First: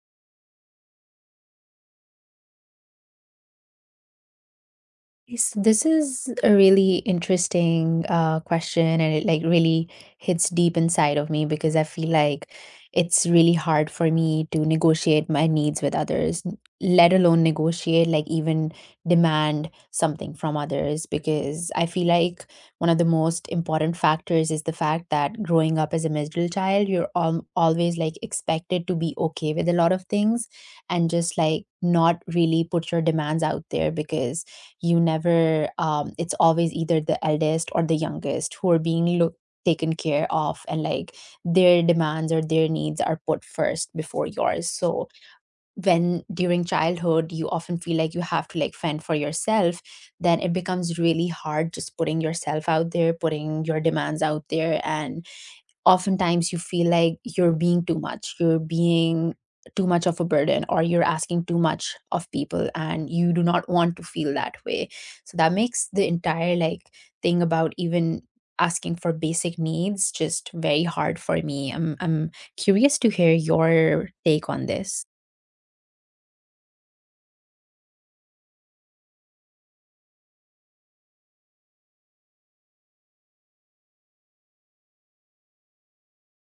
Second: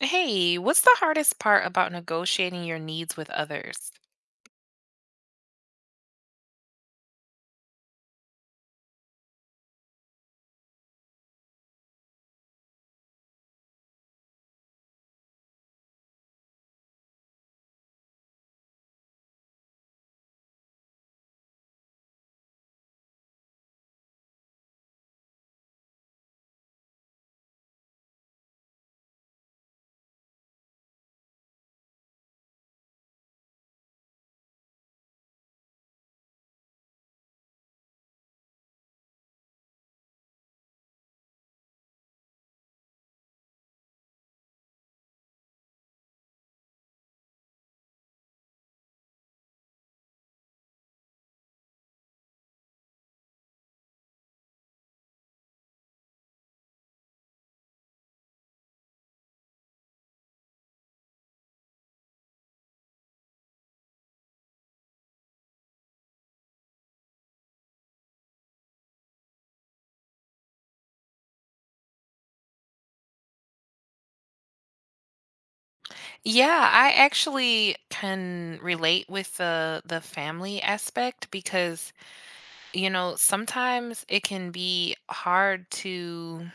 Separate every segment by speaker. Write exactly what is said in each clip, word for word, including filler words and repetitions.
Speaker 1: Hey, what's the hardest part about negotiating your needs with others?
Speaker 2: Yes, this is a really interesting uh, question, and it like really hits deep inside of me because I feel like it's really hard for me to negotiate my needs with others, n- let alone negotiate, like even demand something from others. Because I feel like one of the most important factors is the fact that growing up as a middle child, you're al- always like expected to be okay with a lot of things and just like not really put your demands out there because you never um it's always either the eldest or the youngest who are being looked taken care of and like their demands or their needs are put first before yours. So when during childhood you often feel like you have to like fend for yourself, then it becomes really hard just putting yourself out there, putting your demands out there, and oftentimes you feel like you're being too much, you're being too much of a burden or you're asking too much of people, and you do not want to feel that way. So that makes the entire like thing about even asking for basic needs just very hard for me. I'm i'm curious to hear your take on this.
Speaker 1: Yeah, I actually can relate with the the family aspect because, you know, sometimes it can be hard to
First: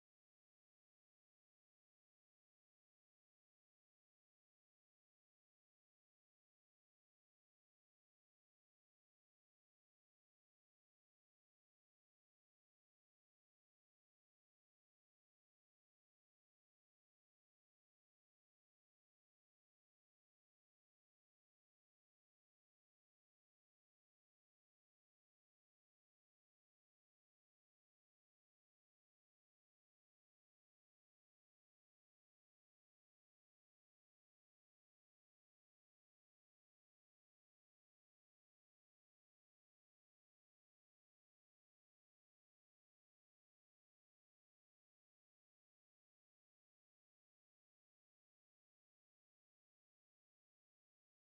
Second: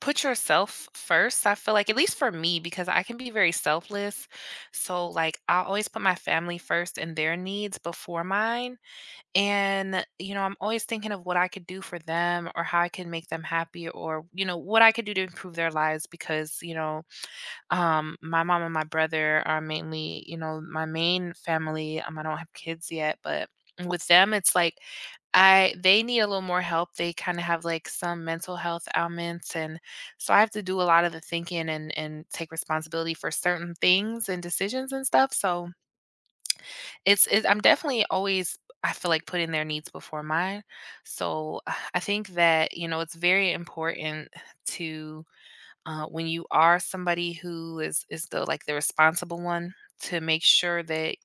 Speaker 1: put yourself first. I feel like at least for me because I can be very selfless. So like I always put my family first and their needs before mine. And, you know, I'm always thinking of what I could do for them or how I can make them happy or, you know, what I could do to improve their lives because, you know, um, my mom and my brother are mainly, you know, my main family. Um, I don't have kids yet, but with them, it's like I they need a little more help. They kind of have like some mental health ailments, and so I have to do a lot of the thinking and and take responsibility for certain things and decisions and stuff. So it's it I'm definitely always, I feel like, putting their needs before mine. So, uh, I think that, you know, it's very important to, uh, when you are somebody who is is the, like, the responsible one, to make sure that,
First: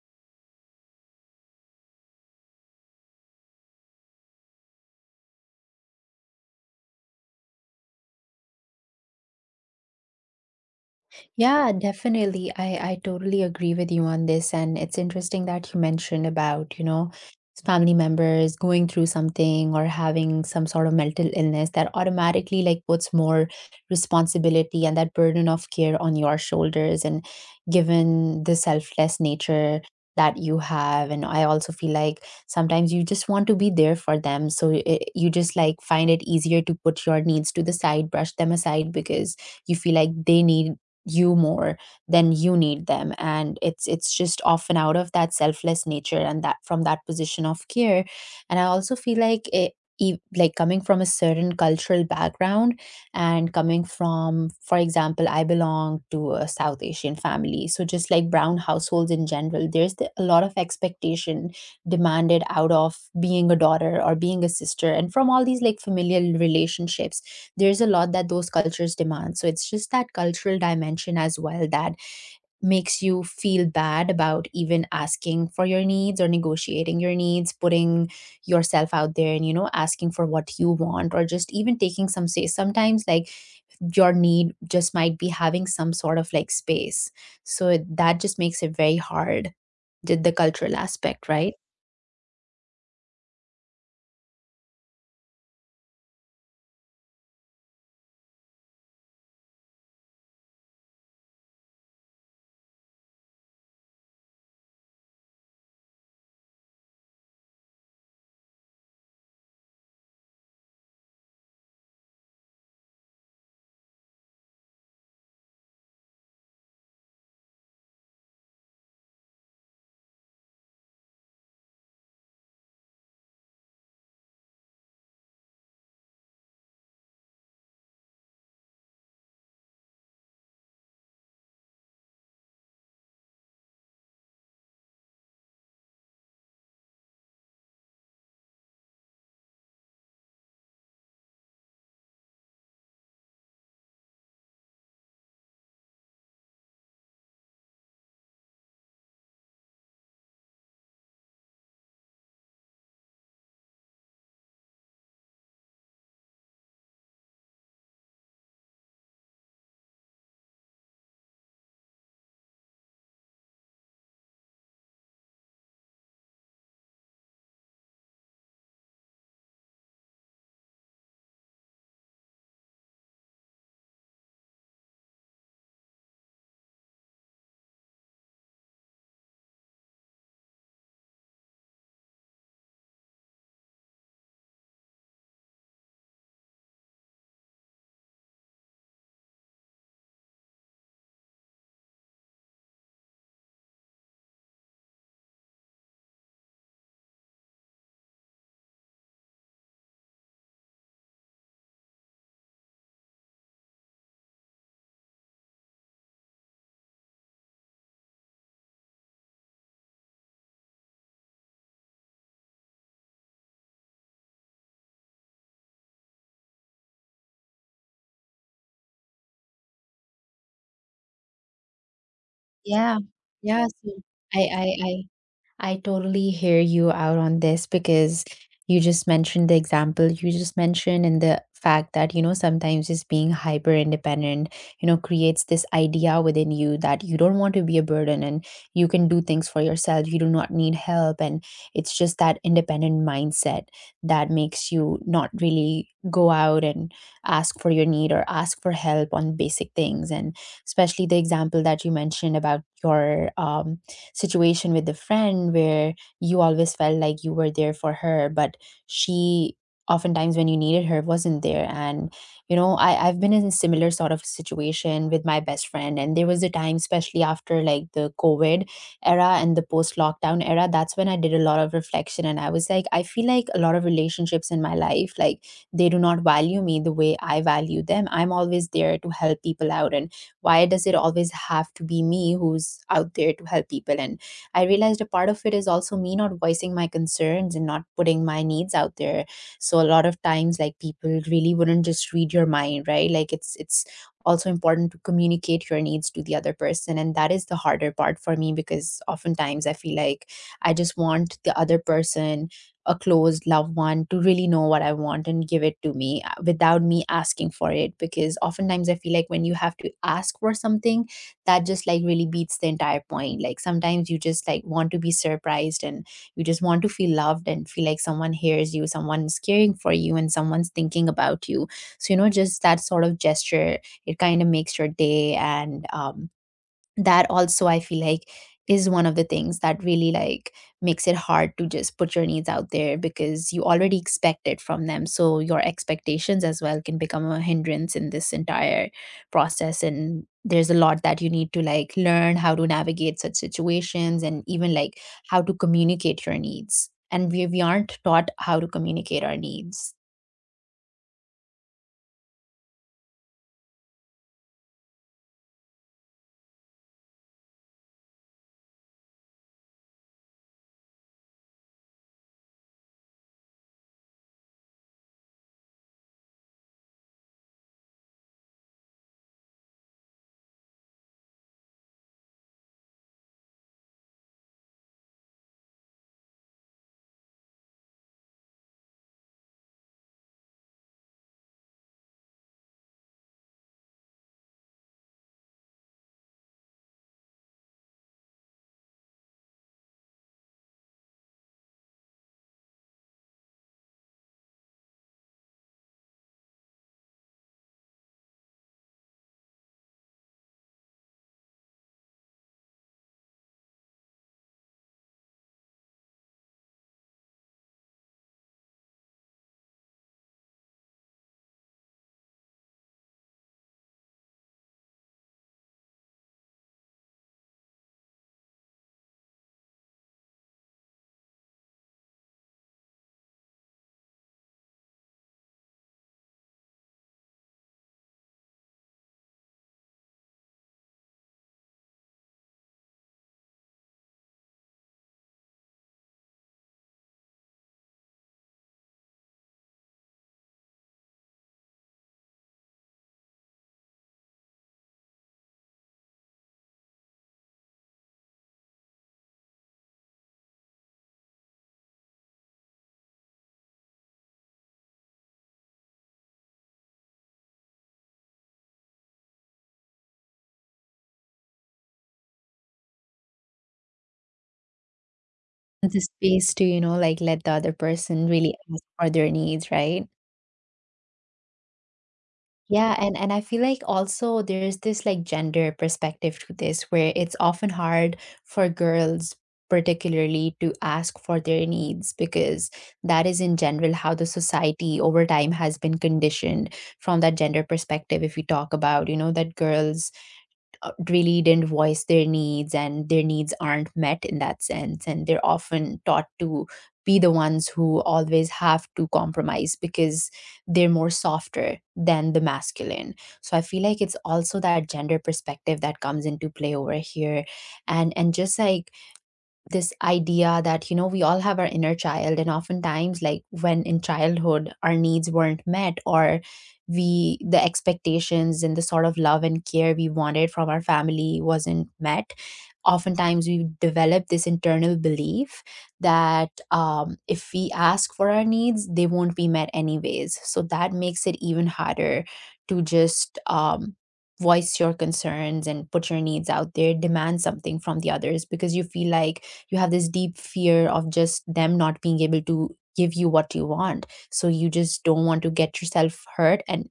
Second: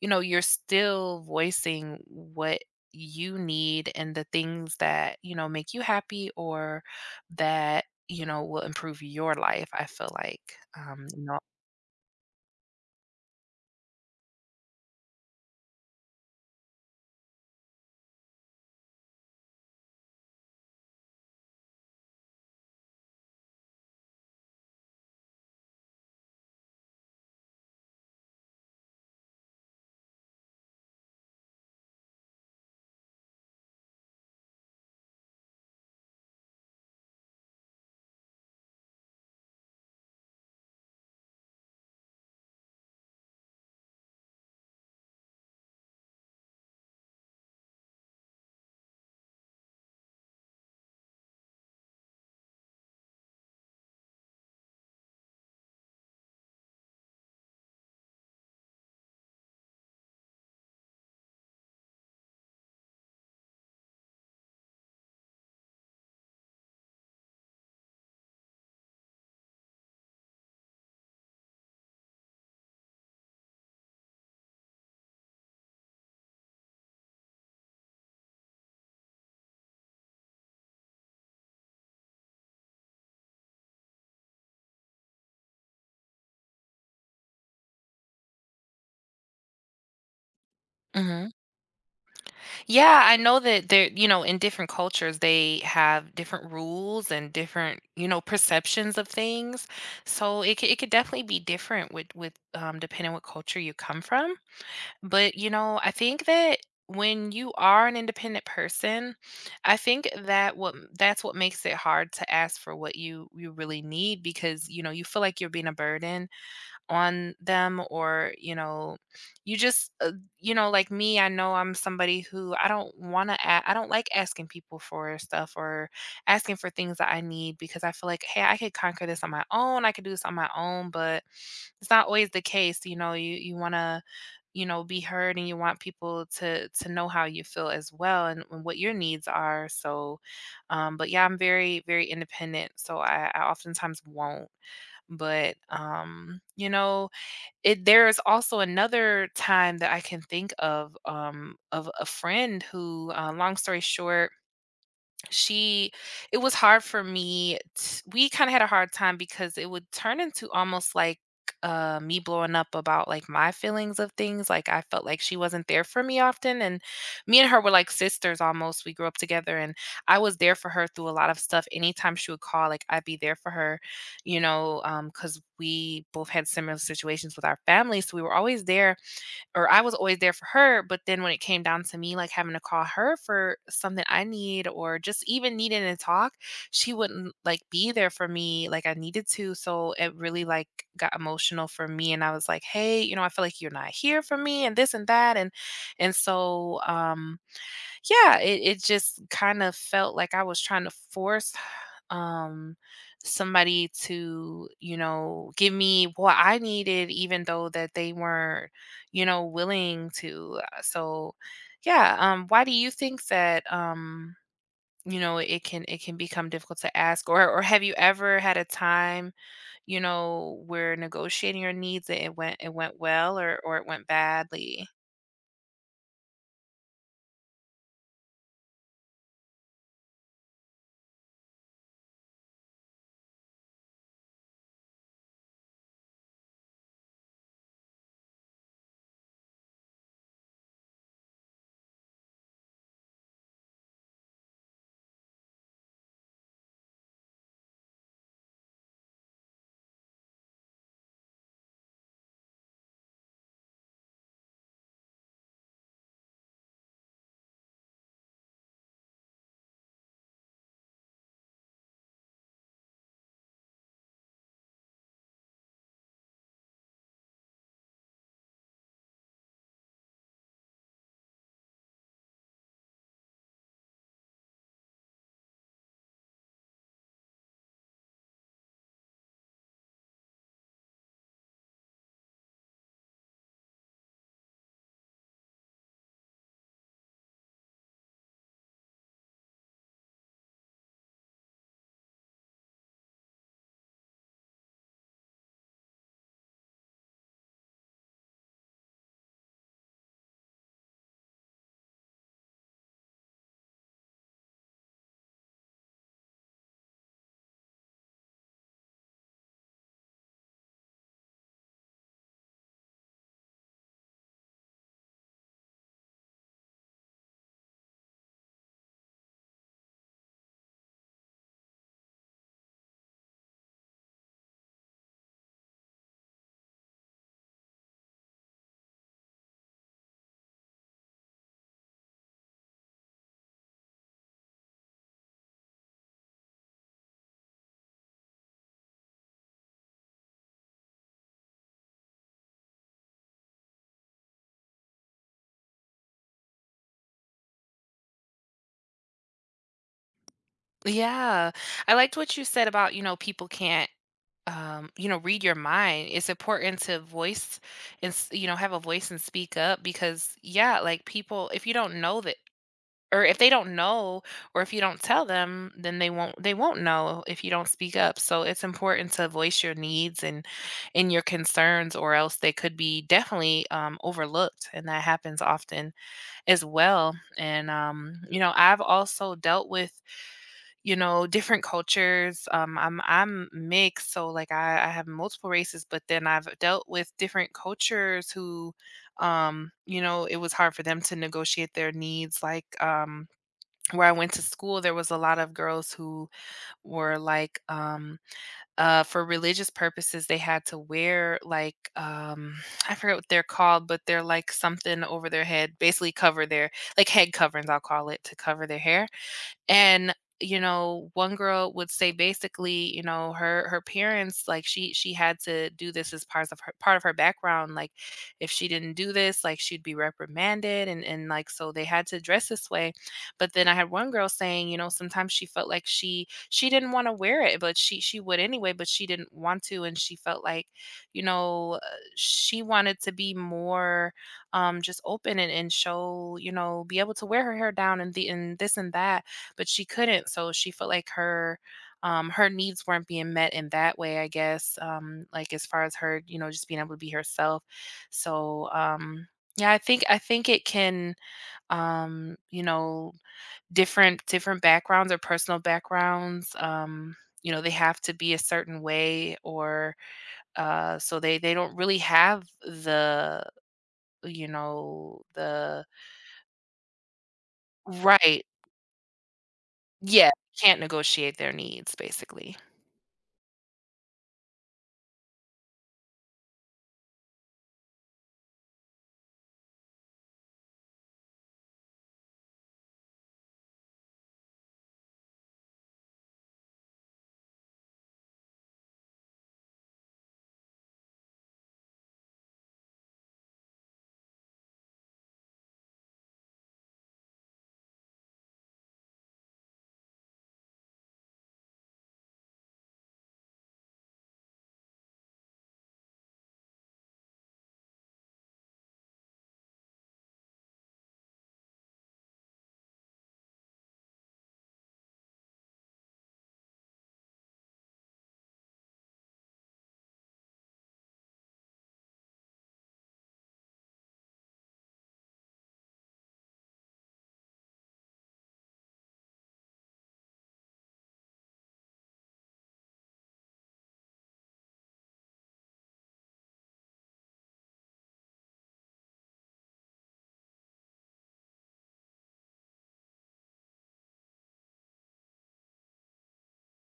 Speaker 1: you know, you're still voicing what you need and the things that, you know, make you happy or that, you know, will improve your life, I feel like, um, you know
Speaker 2: Yeah, definitely. I, I totally agree with you on this. And it's interesting that you mentioned about, you know, family members going through something or having some sort of mental illness that automatically like puts more responsibility and that burden of care on your shoulders. And given the selfless nature that you have, and I also feel like sometimes you just want to be there for them. So it, you just like find it easier to put your needs to the side, brush them aside because you feel like they need you more than you need them, and it's it's just often out of that selfless nature and that from that position of care. And I also feel like it e- like coming from a certain cultural background, and coming from, for example, I belong to a South Asian family, so just like brown households in general, there's the a lot of expectation demanded out of being a daughter or being a sister, and from all these like familial relationships there's a lot that those cultures demand. So it's just that cultural dimension as well that makes you feel bad about even asking for your needs or negotiating your needs, putting yourself out there and, you know, asking for what you want or just even taking some space. Sometimes, like, your need just might be having some sort of like space. So it- that just makes it very hard, did the cultural aspect,
Speaker 1: Mhm.
Speaker 2: right?
Speaker 1: Yeah, I know that they're you know, in different cultures, they have different rules and different, you know, perceptions of things. So it could, it could definitely be different with with um, depending what culture you come from. But you know, I think that when you are an independent person, I think that what that's what makes it hard to ask for what you you really need because you know you feel like you're being a burden on them or you know you just uh, you know like me, I know I'm somebody who I don't want to a- I don't like asking people for stuff or asking for things that I need because I feel like, hey, I could conquer this on my own, I could do this on my own, but it's not always the case. You know, you you want to you know be heard and you want people to to know how you feel as well, and, and what your needs are. So um but yeah, I'm very very independent, so i i oftentimes won't. But um you know, it there is also another time that I can think of, um, of a friend who, uh, long story short, she it was hard for me t- we kind of had a hard time because it would turn into almost like uh me blowing up about like my feelings of things. Like I felt like she wasn't there for me often, and me and her were like sisters almost. We grew up together and I was there for her through a lot of stuff. Anytime she would call, like I'd be there for her, you know. Um because we both had similar situations with our families, so we were always there, or I was always there for her. But then when it came down to me, like having to call her for something I need or just even needing to talk, she wouldn't like be there for me like I needed to. So it really like got emotional for me. And I was like, hey, you know, I feel like you're not here for me and this and that. And and so um yeah, it, it just kind of felt like I was trying to force um somebody to, you know, give me what I needed, even though that they weren't, you know, willing to. Uh, so yeah. Um why do you think that, um you know, it can, it can become difficult to ask? or or have you ever had a time, you know, where negotiating your needs and it went it
Speaker 2: Yeah.
Speaker 1: went well or
Speaker 2: Yeah.
Speaker 1: or it
Speaker 2: So
Speaker 1: went
Speaker 2: I, I,
Speaker 1: badly?
Speaker 2: I I totally hear you out on this because you just mentioned the example you just mentioned, and the fact that, you know, sometimes just being hyper independent, you know, creates this idea within you that you don't want to be a burden and you can do things for yourself. You do not need help. And it's just that independent mindset that makes you not really go out and ask for your need or ask for help on basic things. And especially the example that you mentioned about your um situation with the friend where you always felt like you were there for her, but she oftentimes when you needed her wasn't there. And you know, I, I've been in a similar sort of situation with my best friend, and there was a time, especially after like the COVID era and the post lockdown era, that's when I did a lot of reflection and I was like, I feel like a lot of relationships in my life, like, they do not value me the way I value them. I'm always there to help people out, and why does it always have to be me who's out there to help people? And I realized a part of it is also me not voicing my concerns and not putting my needs out there. So a lot of times, like, people really wouldn't just read your mind, right? Like, it's it's also important to communicate your needs to the other person, and that is the harder part for me because oftentimes I feel like I just want the other person, a close loved one, to really know what I want and give it to me uh, without me asking for it. Because oftentimes I feel like when you have to ask for something, that just like really beats the entire point. Like sometimes you just like want to be surprised and you just want to feel loved and feel like someone hears you, someone's caring for you, and someone's thinking about you. So, you know, just that sort of gesture, it kind of makes your day. And, um, that also I feel like is one of the things that really like makes it hard to just put your needs out there, because you already expect it from them, so your expectations as well can become a hindrance in this entire process. And there's a lot that you need to like learn how to navigate such situations and even like how to communicate your needs, and we, we aren't taught how to communicate our needs.
Speaker 1: Yeah, I liked what you said about, you know, people can't, um, you know, read your mind. It's important to voice and, s- you know, have a voice and speak up because, yeah, like people, if you don't know that, or if they don't know, or if you don't tell them, then they won't, they won't know if you don't speak up. So it's important to voice your needs and, and your concerns, or else they could be definitely, um, overlooked. And that happens often as well. And, um, you know, I've also dealt with, you know, different cultures. Um, I'm I'm mixed, so like I, I have multiple races, but then I've dealt with different cultures who, um, you know, it was hard for them to negotiate their needs. Like, um, where I went to school, there was a lot of girls who were like, um, uh, for religious purposes, they had to wear like, um, I forget what they're called, but they're like something over their head, basically cover their like head coverings, I'll call it, to cover their hair. And you know, one girl would say, basically, you know, her her parents, like she she had to do this as part of her, part of her background. Like if she didn't do this, like she'd be reprimanded, and and like so they had to dress this way. But then I had one girl saying, you know, sometimes she felt like she she didn't want to wear it, but she she would anyway, but she didn't want to. And she felt like, you know uh, she wanted to be more um just open, and, and show, you know, be able to wear her hair down and the and this and that, but she couldn't. So she felt like her, um, her needs weren't being met in that way, I guess. Um, like as far as her, you know, just being able to be herself. So um, yeah, I think I think it can, um, you know, different different backgrounds or personal backgrounds. Um, you know, they have to be a certain way, or uh, so they they don't really have the, you know the
Speaker 2: The space to, you know, like let the other person
Speaker 1: right.
Speaker 2: really ask for their needs, right?
Speaker 1: Yeah, can't negotiate their needs basically.
Speaker 2: Yeah, and and I feel like also there's this like gender perspective to this where it's often hard for girls particularly to ask for their needs, because that is in general how the society over time has been conditioned. From that gender perspective, if we talk about, you know, that girls uh, really didn't voice their needs and their needs aren't met in that sense, and they're often taught to be the ones who always have to compromise because they're more softer than the masculine. So I feel like it's also that gender perspective that comes into play over here. and and just like this idea that, you know, we all have our inner child, and oftentimes like when in childhood our needs weren't met, or we the expectations and the sort of love and care we wanted from our family wasn't met, oftentimes we develop this internal belief that um, if we ask for our needs they won't be met anyways, so that makes it even harder to just um, voice your concerns and put your needs out there, demand something from the others, because you feel like you have this deep fear of just them not being able to give you what you want, so you just don't want to get yourself hurt and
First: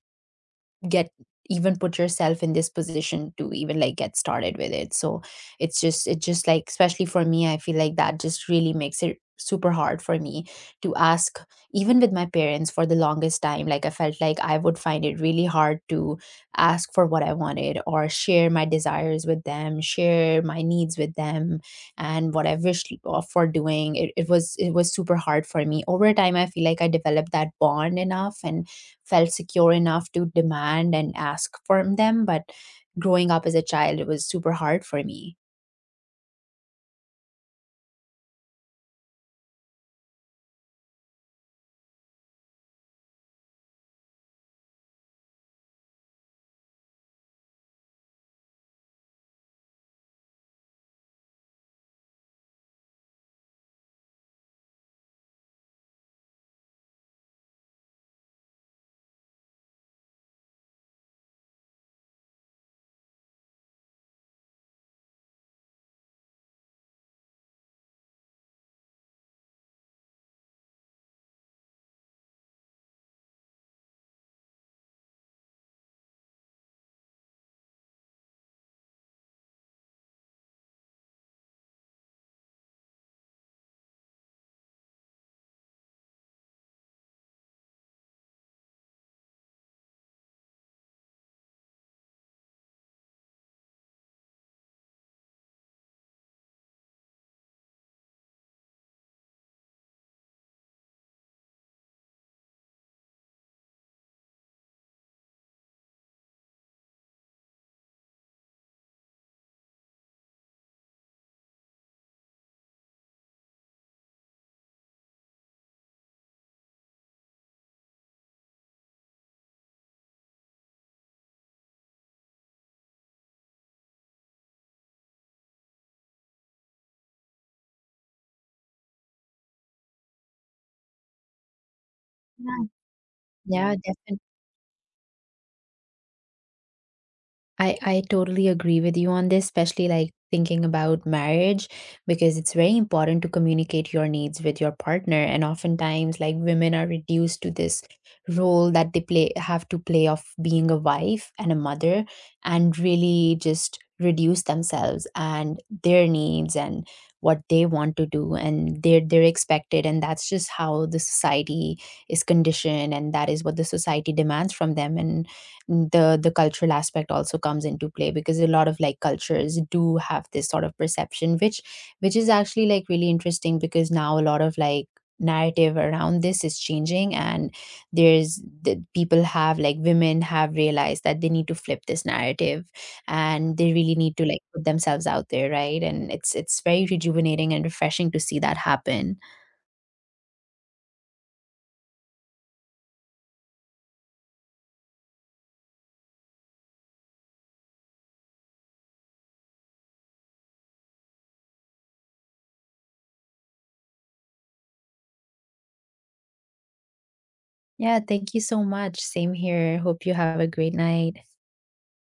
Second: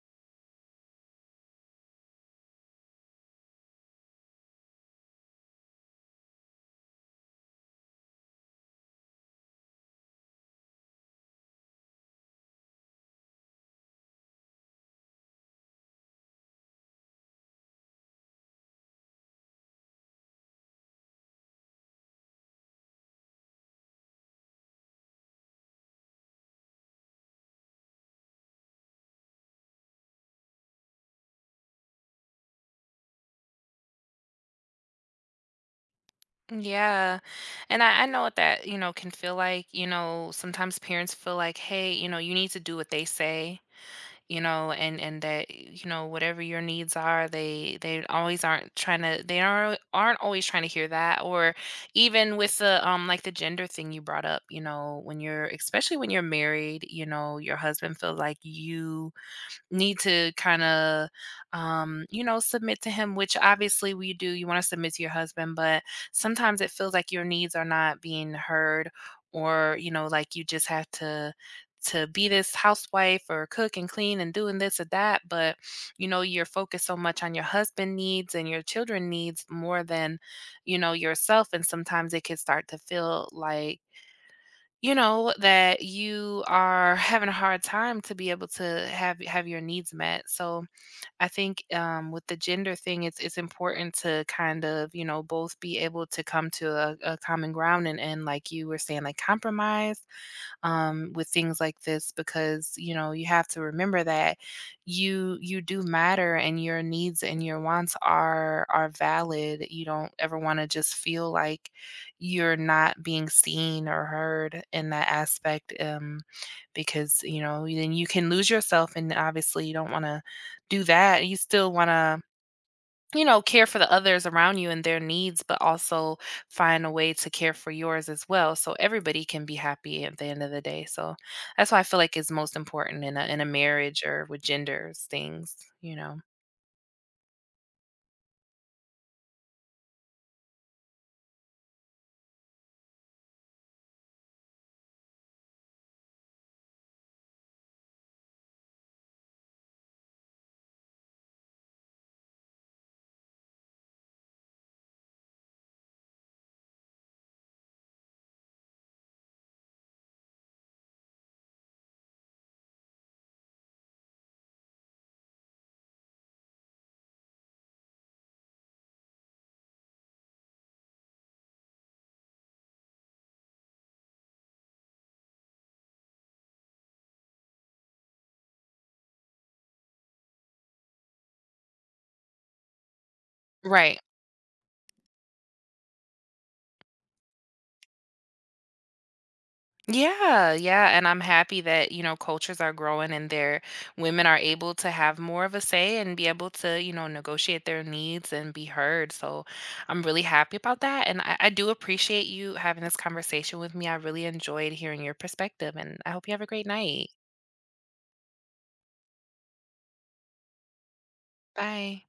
Speaker 2: get even put yourself in this position to even like get started with it. So it's just it just like especially for me, I feel like that just really makes it super hard for me to ask. Even with my parents, for the longest time, like, I felt like I would find it really hard to ask for what I wanted or share my desires with them, share my needs with them, and what I wish of- for doing it, it was it was super hard for me. Over time I feel like I developed that bond enough and felt secure enough to demand and ask from them. But growing up as a child, it was super hard for me.
Speaker 1: Yeah. And I, I know what that, you know, can feel like. You know, sometimes parents feel like, hey, you know, you need to do what they say, you know, and and that, you know, whatever your needs are, they they always aren't trying to, they aren't aren't always trying to hear that. Or even with the um like the gender thing you brought up, you know, when you're, especially when you're married, you know, your husband feels like you need to kind of, um you know, submit to him, which obviously we do, you want to submit to your husband, but sometimes it feels like your needs are not being heard, or you know, like you just have to to be this housewife or cook and clean and doing this or that. But you know, you're focused so much on your husband needs and your children needs more than, you know, yourself. And sometimes it can start to feel like, you know, that you are having a hard time to be able to have have your needs met. So I think, um, with the gender thing, it's it's important to kind of, you know, both be able to come to a, a common ground and and like you were saying, like compromise, um, with things like this, because you know, you have to remember that you you do matter and your needs and your wants are are valid. You don't ever want to just feel like you're not being seen or heard in that aspect, um, because you know, then you can lose yourself, and obviously you don't want to do that. You still want to, you know, care for the others around you and their needs, but also find a way to care for yours as well, so everybody can be happy at the end of the day. So that's why I feel like it's most
Speaker 2: Yeah.
Speaker 1: important in a in a
Speaker 2: Yeah,
Speaker 1: marriage or with genders things, you know.
Speaker 2: I, I totally agree with you on this, especially like thinking about marriage, because it's very important to communicate your needs with your partner. And oftentimes, like, women are reduced to this role that they play, have to play, of being a wife and a mother, and really just reduce themselves and their needs and what they want to do, and they're they're expected, and that's just how the society is conditioned and that is what the society demands from them. And the the cultural aspect also comes into play, because a lot of like cultures do have this sort of perception, which which is actually like really interesting, because now a lot of like narrative around this is changing, and there's the people have like women have realized that they need to flip this narrative and they really
Speaker 1: Right.
Speaker 2: need to like put themselves out there, right? And it's it's very rejuvenating and refreshing to see that happen.
Speaker 1: Yeah, yeah, and I'm happy that, you know, cultures are growing and their women are able to have more of a say and be able to, you know, negotiate their needs and be heard. So I'm really happy about that. And I, I do appreciate you having this conversation with me. I really enjoyed hearing your perspective, and I hope you have a great night.
Speaker 2: Yeah, thank you so much, same here, hope you have a great night.
Speaker 1: Bye.